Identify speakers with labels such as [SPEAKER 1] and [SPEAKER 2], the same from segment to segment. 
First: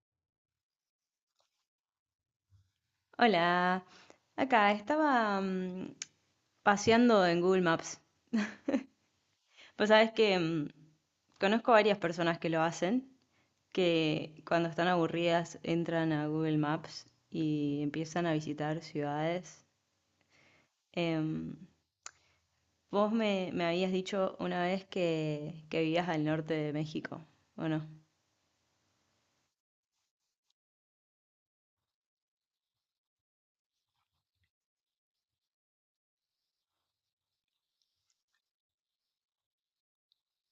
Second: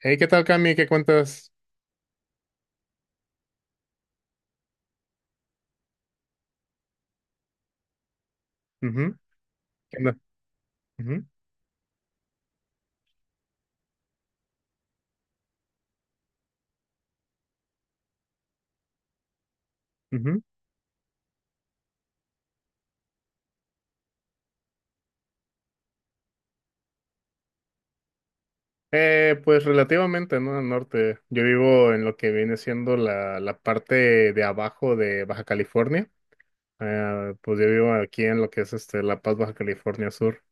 [SPEAKER 1] Hey, ¿qué tal, Cami? ¿Qué cuentas?
[SPEAKER 2] Hola, acá estaba paseando en Google Maps.
[SPEAKER 1] Ujú.
[SPEAKER 2] Pues
[SPEAKER 1] ¿Qué
[SPEAKER 2] sabes
[SPEAKER 1] onda?
[SPEAKER 2] que
[SPEAKER 1] Ujú,
[SPEAKER 2] conozco varias personas que lo hacen, que cuando están aburridas entran a Google Maps y empiezan a visitar ciudades.
[SPEAKER 1] ujú.
[SPEAKER 2] Em, vos me habías dicho una vez que vivías al norte de México, ¿o no?
[SPEAKER 1] Pues relativamente, ¿no? Al norte. Yo vivo en lo que viene siendo la parte de abajo de Baja California. Pues yo vivo aquí en lo que es este La Paz, Baja California Sur.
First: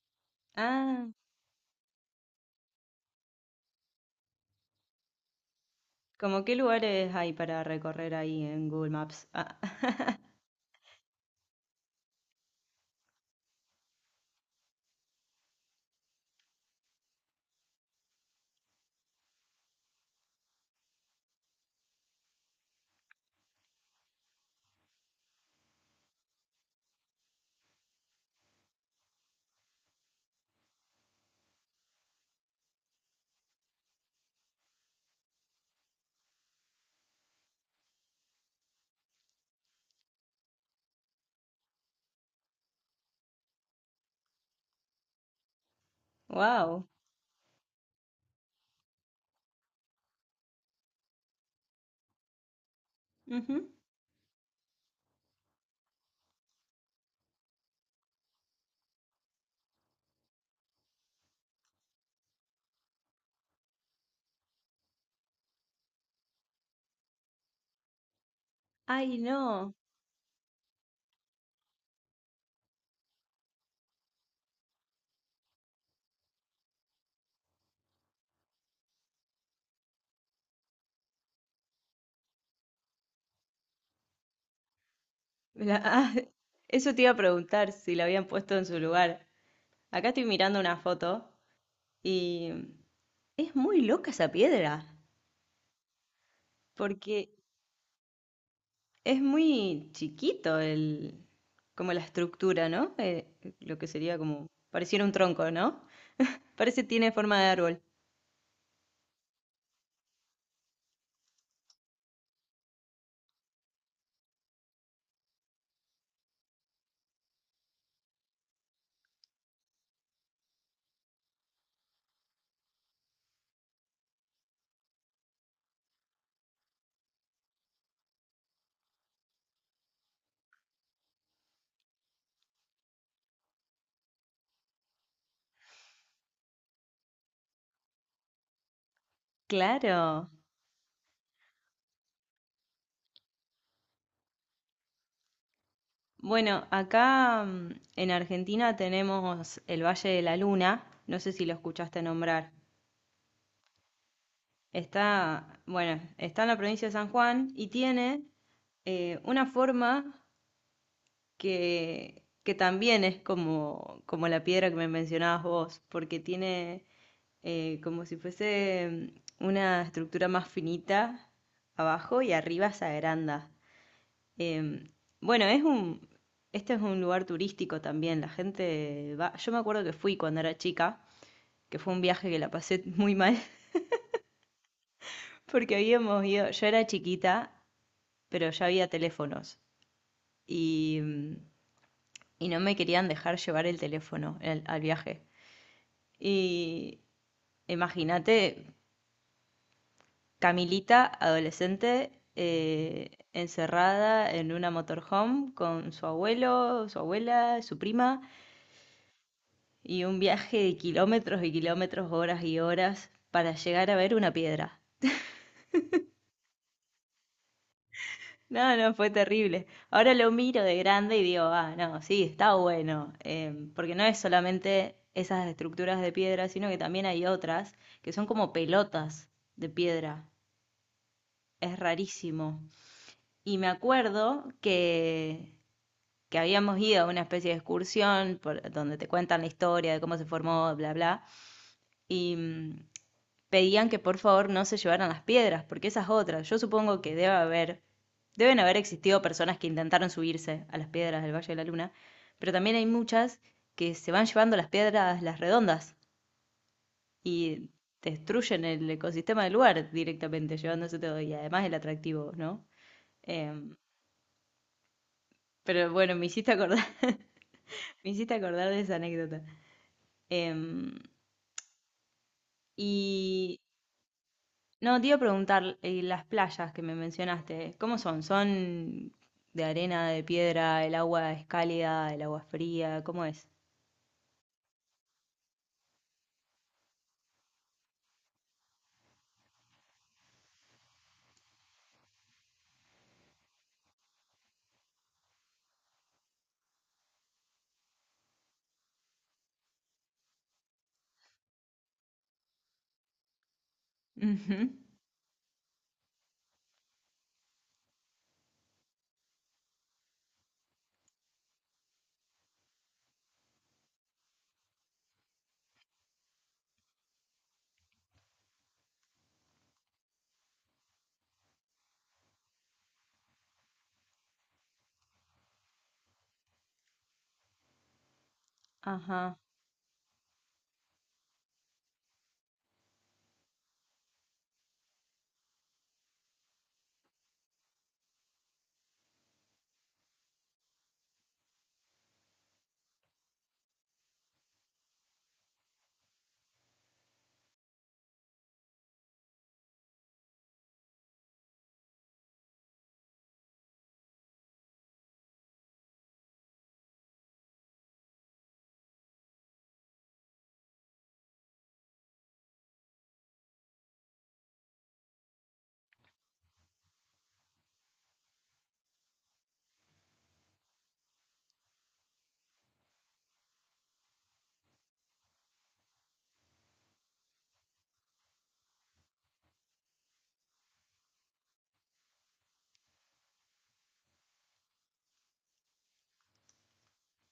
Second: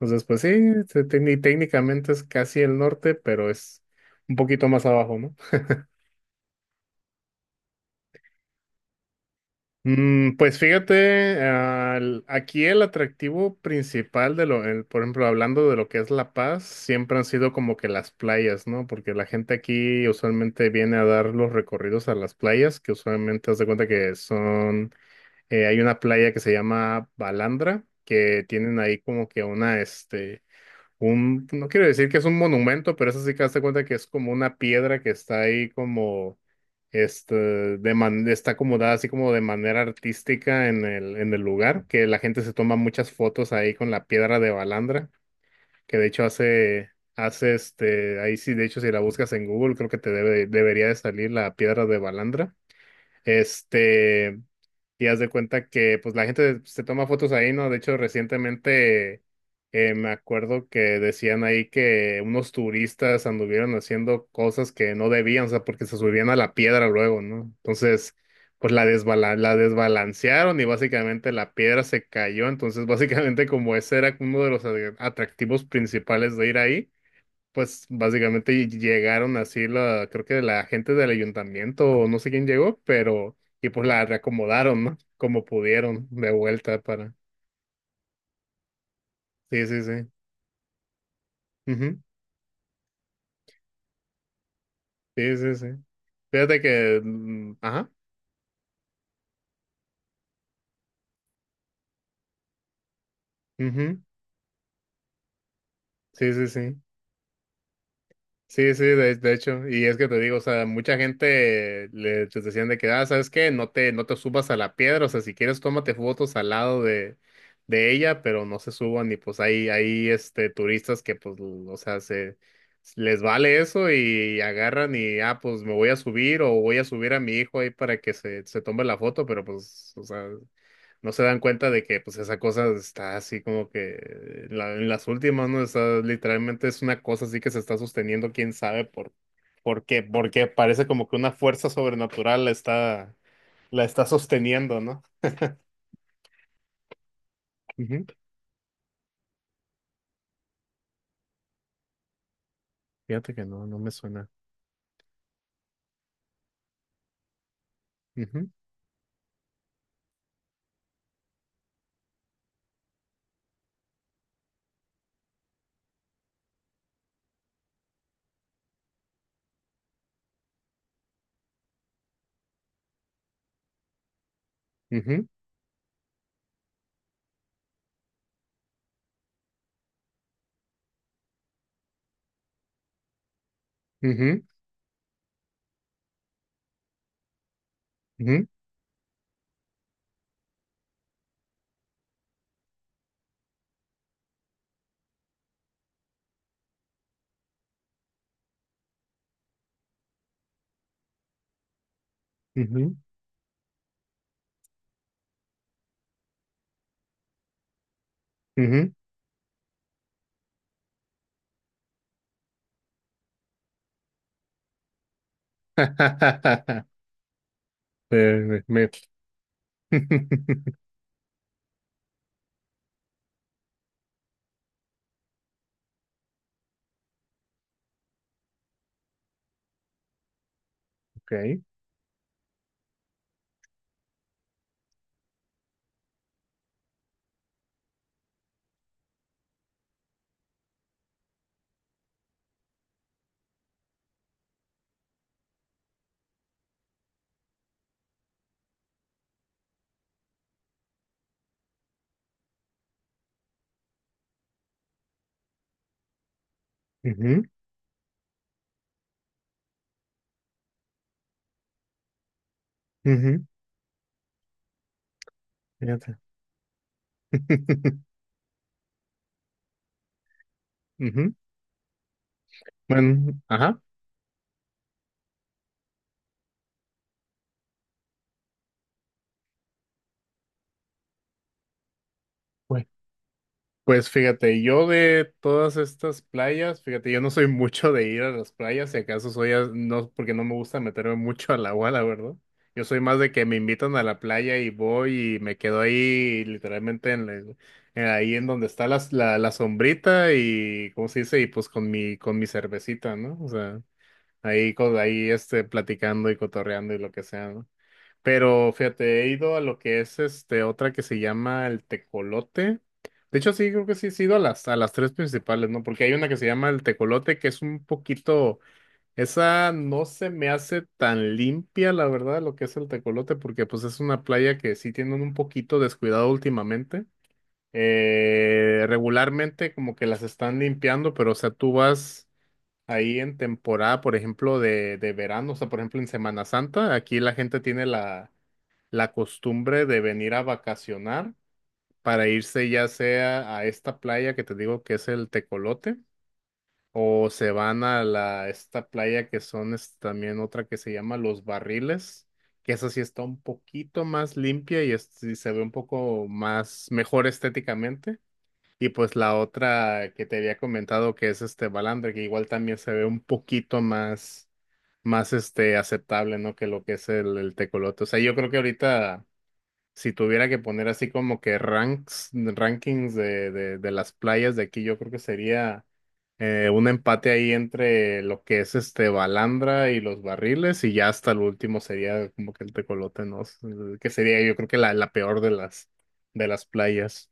[SPEAKER 1] Entonces, pues sí,
[SPEAKER 2] Ah,
[SPEAKER 1] y técnicamente es casi el norte, pero es un poquito más abajo, ¿no?
[SPEAKER 2] ¿cómo qué lugares hay para recorrer ahí en Google Maps? Ah,
[SPEAKER 1] Pues fíjate, aquí el atractivo principal por ejemplo, hablando de lo que es La Paz, siempre han sido como que las playas, ¿no? Porque la gente aquí usualmente viene a dar los recorridos a las playas, que usualmente haz de cuenta que son, hay una playa que se llama Balandra, que tienen ahí como que una, un, no quiero decir que es un monumento, pero eso sí que hazte cuenta que es como una piedra que está ahí como, este, está acomodada así como de manera artística en en el lugar, que la gente se toma muchas fotos ahí con la piedra de Balandra, que de hecho
[SPEAKER 2] wow.
[SPEAKER 1] hace, hace ahí sí, de hecho si la buscas en Google creo que te debería de salir la piedra de Balandra. Este, y haz de cuenta que pues la gente se toma fotos ahí, ¿no? De hecho, recientemente me acuerdo que decían ahí que unos turistas anduvieron haciendo cosas que no debían, o sea, porque se subían a la piedra luego, ¿no? Entonces, pues
[SPEAKER 2] Ay,
[SPEAKER 1] la
[SPEAKER 2] no.
[SPEAKER 1] desbalancearon y básicamente la piedra se cayó. Entonces, básicamente como ese era uno de los atractivos principales de ir ahí, pues básicamente llegaron así la, creo que la gente del ayuntamiento o no sé quién llegó, pero y pues la reacomodaron, ¿no? Como
[SPEAKER 2] La-
[SPEAKER 1] pudieron
[SPEAKER 2] ah,
[SPEAKER 1] de vuelta
[SPEAKER 2] eso te iba
[SPEAKER 1] para.
[SPEAKER 2] a preguntar si la habían puesto en su lugar.
[SPEAKER 1] Sí, sí, sí.
[SPEAKER 2] Acá estoy mirando una foto
[SPEAKER 1] Ujú.
[SPEAKER 2] y es muy loca esa piedra,
[SPEAKER 1] Sí, sí, sí. Fíjate que,
[SPEAKER 2] porque
[SPEAKER 1] mm, ajá.
[SPEAKER 2] es muy chiquito el, como la estructura, ¿no? Lo que
[SPEAKER 1] Ujú.
[SPEAKER 2] sería como, pareciera un tronco, ¿no?
[SPEAKER 1] Sí, sí, sí.
[SPEAKER 2] Parece tiene forma de árbol.
[SPEAKER 1] Sí, sí, de hecho, y es que te digo, o sea, mucha gente le les decían de que, ah, ¿sabes qué? No te subas a la piedra, o sea, si quieres tómate fotos al lado de ella, pero no se suban y pues hay turistas que pues, o sea, se, les vale eso y agarran y, ah, pues me voy a subir o voy a subir a mi hijo ahí para que se tome la foto, pero pues, o sea, no se dan cuenta de que pues esa cosa está así como que en las últimas, ¿no? Está literalmente, es una cosa así que se está sosteniendo, quién sabe por qué,
[SPEAKER 2] Claro.
[SPEAKER 1] porque parece como que una fuerza sobrenatural la está sosteniendo, ¿no?
[SPEAKER 2] Bueno, acá
[SPEAKER 1] Ujú.
[SPEAKER 2] en Argentina tenemos el Valle de la Luna, no sé si lo escuchaste nombrar.
[SPEAKER 1] Fíjate que no, no me suena.
[SPEAKER 2] Está, bueno, está en la provincia de San Juan y tiene
[SPEAKER 1] Ujú,
[SPEAKER 2] una forma que también es como, como la piedra que me mencionabas vos, porque tiene como si fuese una estructura más finita abajo y arriba se agranda. Em,
[SPEAKER 1] ujú,
[SPEAKER 2] bueno, es este es un lugar turístico también, la gente va, yo me acuerdo que fui cuando era chica, que fue un viaje que la pasé muy mal.
[SPEAKER 1] ujú,
[SPEAKER 2] Porque habíamos ido, yo era chiquita
[SPEAKER 1] ujú,
[SPEAKER 2] pero ya había teléfonos y, y no me querían dejar llevar el teléfono el- al viaje. Y imagínate, Camilita, adolescente,
[SPEAKER 1] ujú,
[SPEAKER 2] encerrada en una motorhome con su abuelo, su abuela, su prima,
[SPEAKER 1] ujú.
[SPEAKER 2] y un viaje de kilómetros y kilómetros, horas y horas para llegar a ver una piedra.
[SPEAKER 1] Eh,
[SPEAKER 2] No,
[SPEAKER 1] me-
[SPEAKER 2] no, fue terrible. Ahora lo miro de grande y digo, ah, no, sí, está bueno, em, porque no es solamente esas estructuras de piedra, sino que también hay otras que son como pelotas de piedra.
[SPEAKER 1] Ok.
[SPEAKER 2] Es rarísimo. Y me acuerdo que habíamos ido a una especie de excursión por, donde te cuentan la historia de cómo se formó, bla, bla. Y pedían que por favor no se llevaran las piedras, porque esas otras, yo supongo que debe haber, deben haber existido personas que intentaron subirse a las piedras del Valle de la Luna, pero también hay muchas que se van llevando las piedras, las redondas,
[SPEAKER 1] Ujú,
[SPEAKER 2] y destruyen el ecosistema del lugar directamente, llevándose todo, y además el atractivo, ¿no?
[SPEAKER 1] ujú.
[SPEAKER 2] Em, pero bueno,
[SPEAKER 1] Fíjate.
[SPEAKER 2] me hiciste acordar, me hiciste acordar de esa anécdota. Em,
[SPEAKER 1] Ujú. Bueno,
[SPEAKER 2] y
[SPEAKER 1] ajá.
[SPEAKER 2] no, te iba a preguntar, las playas que me mencionaste, ¿cómo son? ¿Son de arena, de piedra, el agua es cálida, el agua es fría? ¿Cómo es?
[SPEAKER 1] Pues fíjate, yo de todas estas playas, fíjate, yo no soy mucho de ir a las playas, si acaso soy, a- no, porque no me gusta meterme mucho al agua, la verdad. Yo soy más de que me invitan a la playa y voy y me quedo ahí literalmente en, en ahí en donde está la sombrita y, ¿cómo se dice? Y pues con mi cervecita, ¿no? O sea,
[SPEAKER 2] Ujú.
[SPEAKER 1] ahí, con, ahí platicando y cotorreando y lo que sea, ¿no? Pero fíjate, he ido a lo que es este otra que se llama el Tecolote. De hecho, sí, creo que sí, sí he ido a a las tres principales, ¿no? Porque hay una que se llama el Tecolote, que es un poquito, esa no se me hace tan limpia, la verdad, lo que es el Tecolote, porque pues es una playa que sí tienen un poquito descuidado últimamente.
[SPEAKER 2] Ajá,
[SPEAKER 1] Regularmente como que las están limpiando, pero o sea, tú vas ahí en temporada, por ejemplo, de verano, o sea, por ejemplo, en Semana Santa, aquí la gente tiene la costumbre de venir a vacacionar para irse ya sea a esta playa que te digo que es el Tecolote, o se van a la esta playa que son es también otra que se llama Los Barriles, que esa sí está un poquito más limpia y, es- sí se ve un poco más mejor estéticamente. Y pues la otra que te había comentado que es este Balandre, que igual también se ve un poquito más más este aceptable, ¿no? Que lo que es el tecolote. O sea, yo creo que ahorita si tuviera que poner así como que ranks, rankings de las playas de aquí, yo creo que sería un empate ahí entre lo que es este Balandra y los barriles, y ya hasta el último sería como que el Tecolote, ¿no? Que sería yo creo que la peor de las playas.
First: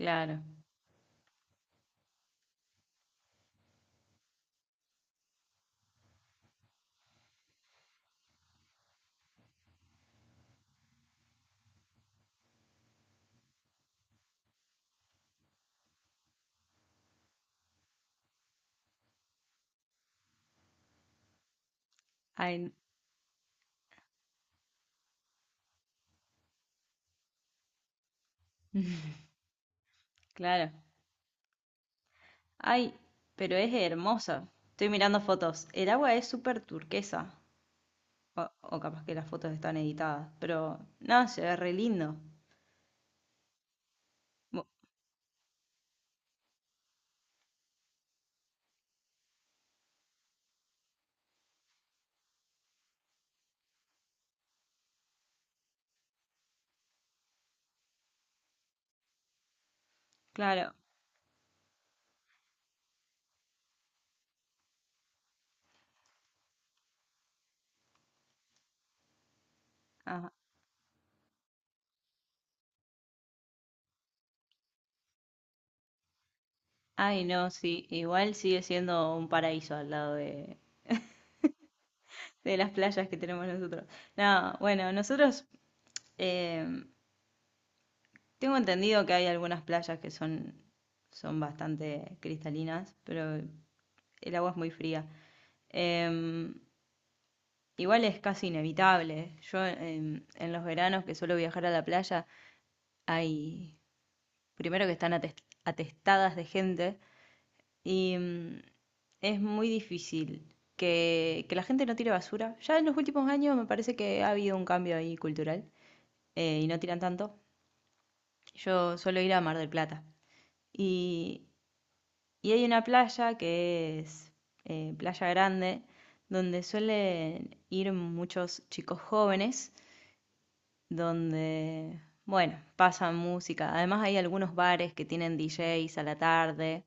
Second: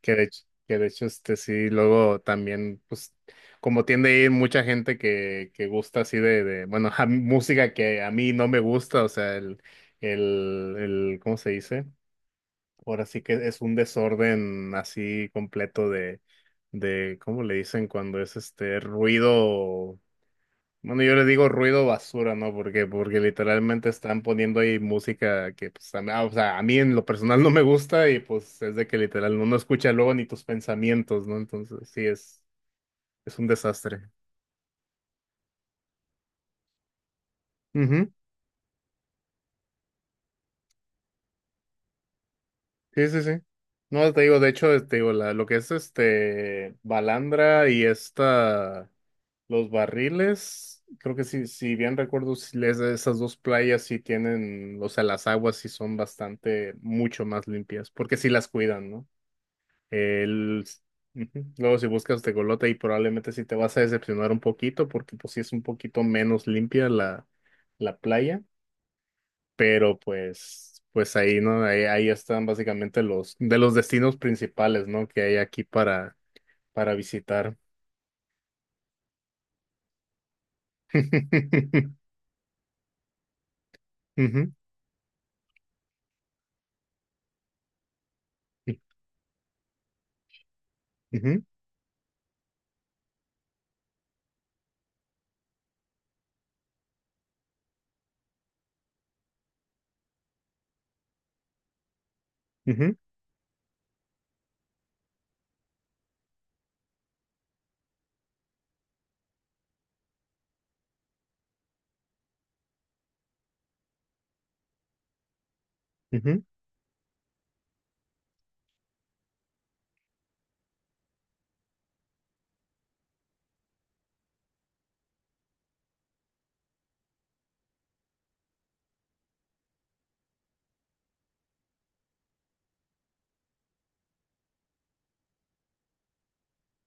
[SPEAKER 1] Que de hecho, este sí, luego también, pues, como tiende a ir mucha gente que gusta así bueno, música que a mí no me gusta, o sea, ¿cómo se dice? Ahora sí que es un desorden así completo ¿cómo le dicen cuando es este ruido? Bueno, yo le digo ruido basura, ¿no?
[SPEAKER 2] Ay,
[SPEAKER 1] Porque, porque literalmente están poniendo ahí música que, pues, o sea, a mí en lo personal no me gusta y pues es de que literal no escucha luego ni tus
[SPEAKER 2] claro.
[SPEAKER 1] pensamientos, ¿no? Entonces, sí,
[SPEAKER 2] Ay,
[SPEAKER 1] es un
[SPEAKER 2] pero es
[SPEAKER 1] desastre.
[SPEAKER 2] hermosa. Estoy mirando fotos. El agua es súper turquesa.
[SPEAKER 1] Ujú.
[SPEAKER 2] O, o capaz que las fotos están editadas, pero no, se ve re lindo.
[SPEAKER 1] Sí, sí, sí. No, te digo, de
[SPEAKER 2] Bu-
[SPEAKER 1] hecho, te digo, la, lo que es este Balandra y esta. Los barriles, creo que si bien recuerdo, si les- esas dos playas sí tienen, o sea, las aguas sí son bastante, mucho más limpias, porque sí las cuidan, ¿no? El,
[SPEAKER 2] claro.
[SPEAKER 1] ujú. Luego si buscas Tecolote y probablemente sí te vas a decepcionar un poquito, porque pues sí es un poquito menos limpia la playa, pero
[SPEAKER 2] Ajá.
[SPEAKER 1] pues, pues ahí, ¿no? Ahí, ahí están básicamente de los destinos principales, ¿no? Que hay aquí para
[SPEAKER 2] Ay, no,
[SPEAKER 1] visitar.
[SPEAKER 2] sí. Igual sigue siendo un paraíso al lado de las playas que tenemos nosotros.
[SPEAKER 1] Ujú,
[SPEAKER 2] No, bueno, nosotros eh, tengo entendido que hay algunas playas que son, son
[SPEAKER 1] ujú,
[SPEAKER 2] bastante cristalinas, pero el agua es muy fría. Eh, igual es casi inevitable. Yo em, en los veranos que suelo viajar a la playa,
[SPEAKER 1] ujú.
[SPEAKER 2] hay, primero que están ates- atestadas de gente y es muy difícil que la gente no tire basura. Ya en los últimos años me parece que ha habido un cambio ahí cultural.
[SPEAKER 1] Ujú,
[SPEAKER 2] Y no tiran tanto. Yo suelo ir a Mar del Plata. Y, y hay una playa que es Playa Grande, donde suelen ir muchos chicos jóvenes, donde, bueno, pasan música. Además hay algunos bares que tienen DJs a la tarde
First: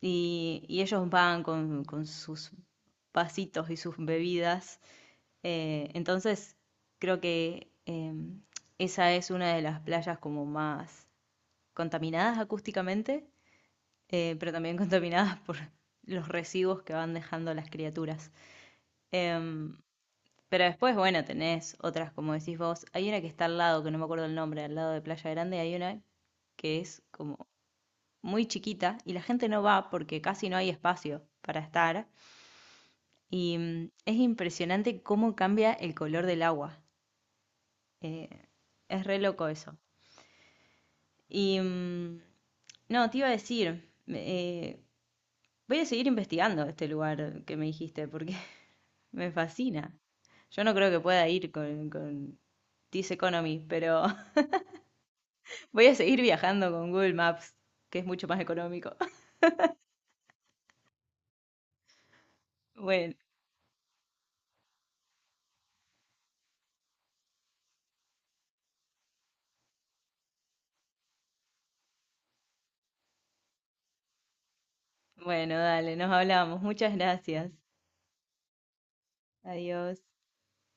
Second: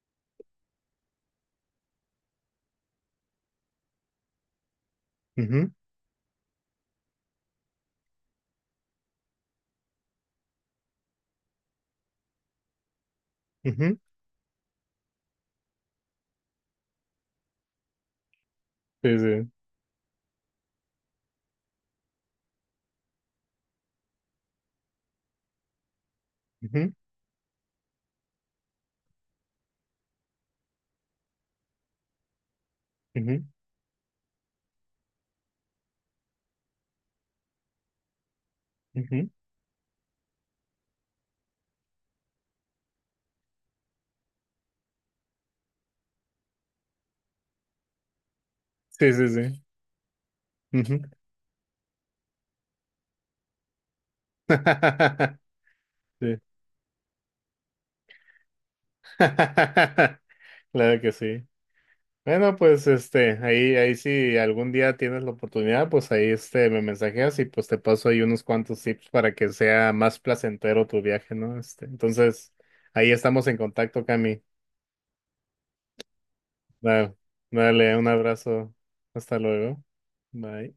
[SPEAKER 2] y ellos van con sus vasitos y sus bebidas.
[SPEAKER 1] ujú,
[SPEAKER 2] Entonces, creo que esa es una de las playas como más contaminadas acústicamente,
[SPEAKER 1] ujú.
[SPEAKER 2] pero también contaminadas por los residuos que van dejando las criaturas.
[SPEAKER 1] Sí, sí.
[SPEAKER 2] Em, pero después, bueno, tenés otras, como decís vos. Hay una que está al lado, que no me acuerdo el nombre, al lado de Playa Grande, hay una que
[SPEAKER 1] Ujú,
[SPEAKER 2] es como muy chiquita y la gente no va porque casi no hay espacio para estar.
[SPEAKER 1] ujú,
[SPEAKER 2] Y es impresionante cómo cambia el color del agua. Eh, es re
[SPEAKER 1] ujú.
[SPEAKER 2] loco eso. Y no, te iba a decir, eh, voy a seguir investigando este lugar que me dijiste porque
[SPEAKER 1] Sí, sí,
[SPEAKER 2] me
[SPEAKER 1] sí.
[SPEAKER 2] fascina. Yo no creo que
[SPEAKER 1] Ujú.
[SPEAKER 2] pueda ir con This Economy, pero voy a seguir
[SPEAKER 1] Sí.
[SPEAKER 2] viajando con Google Maps, que es mucho más económico.
[SPEAKER 1] Claro que sí. Bueno, pues
[SPEAKER 2] Bueno,
[SPEAKER 1] este, ahí, ahí si algún día tienes la oportunidad, pues ahí este me mensajeas y pues te paso ahí unos cuantos tips para que sea más placentero tu viaje, ¿no? Este, entonces, ahí estamos en contacto, Cami.
[SPEAKER 2] bueno, dale, nos hablamos. Muchas
[SPEAKER 1] Dale,
[SPEAKER 2] gracias.
[SPEAKER 1] dale, un abrazo. Hasta luego.
[SPEAKER 2] Adiós.
[SPEAKER 1] Bye.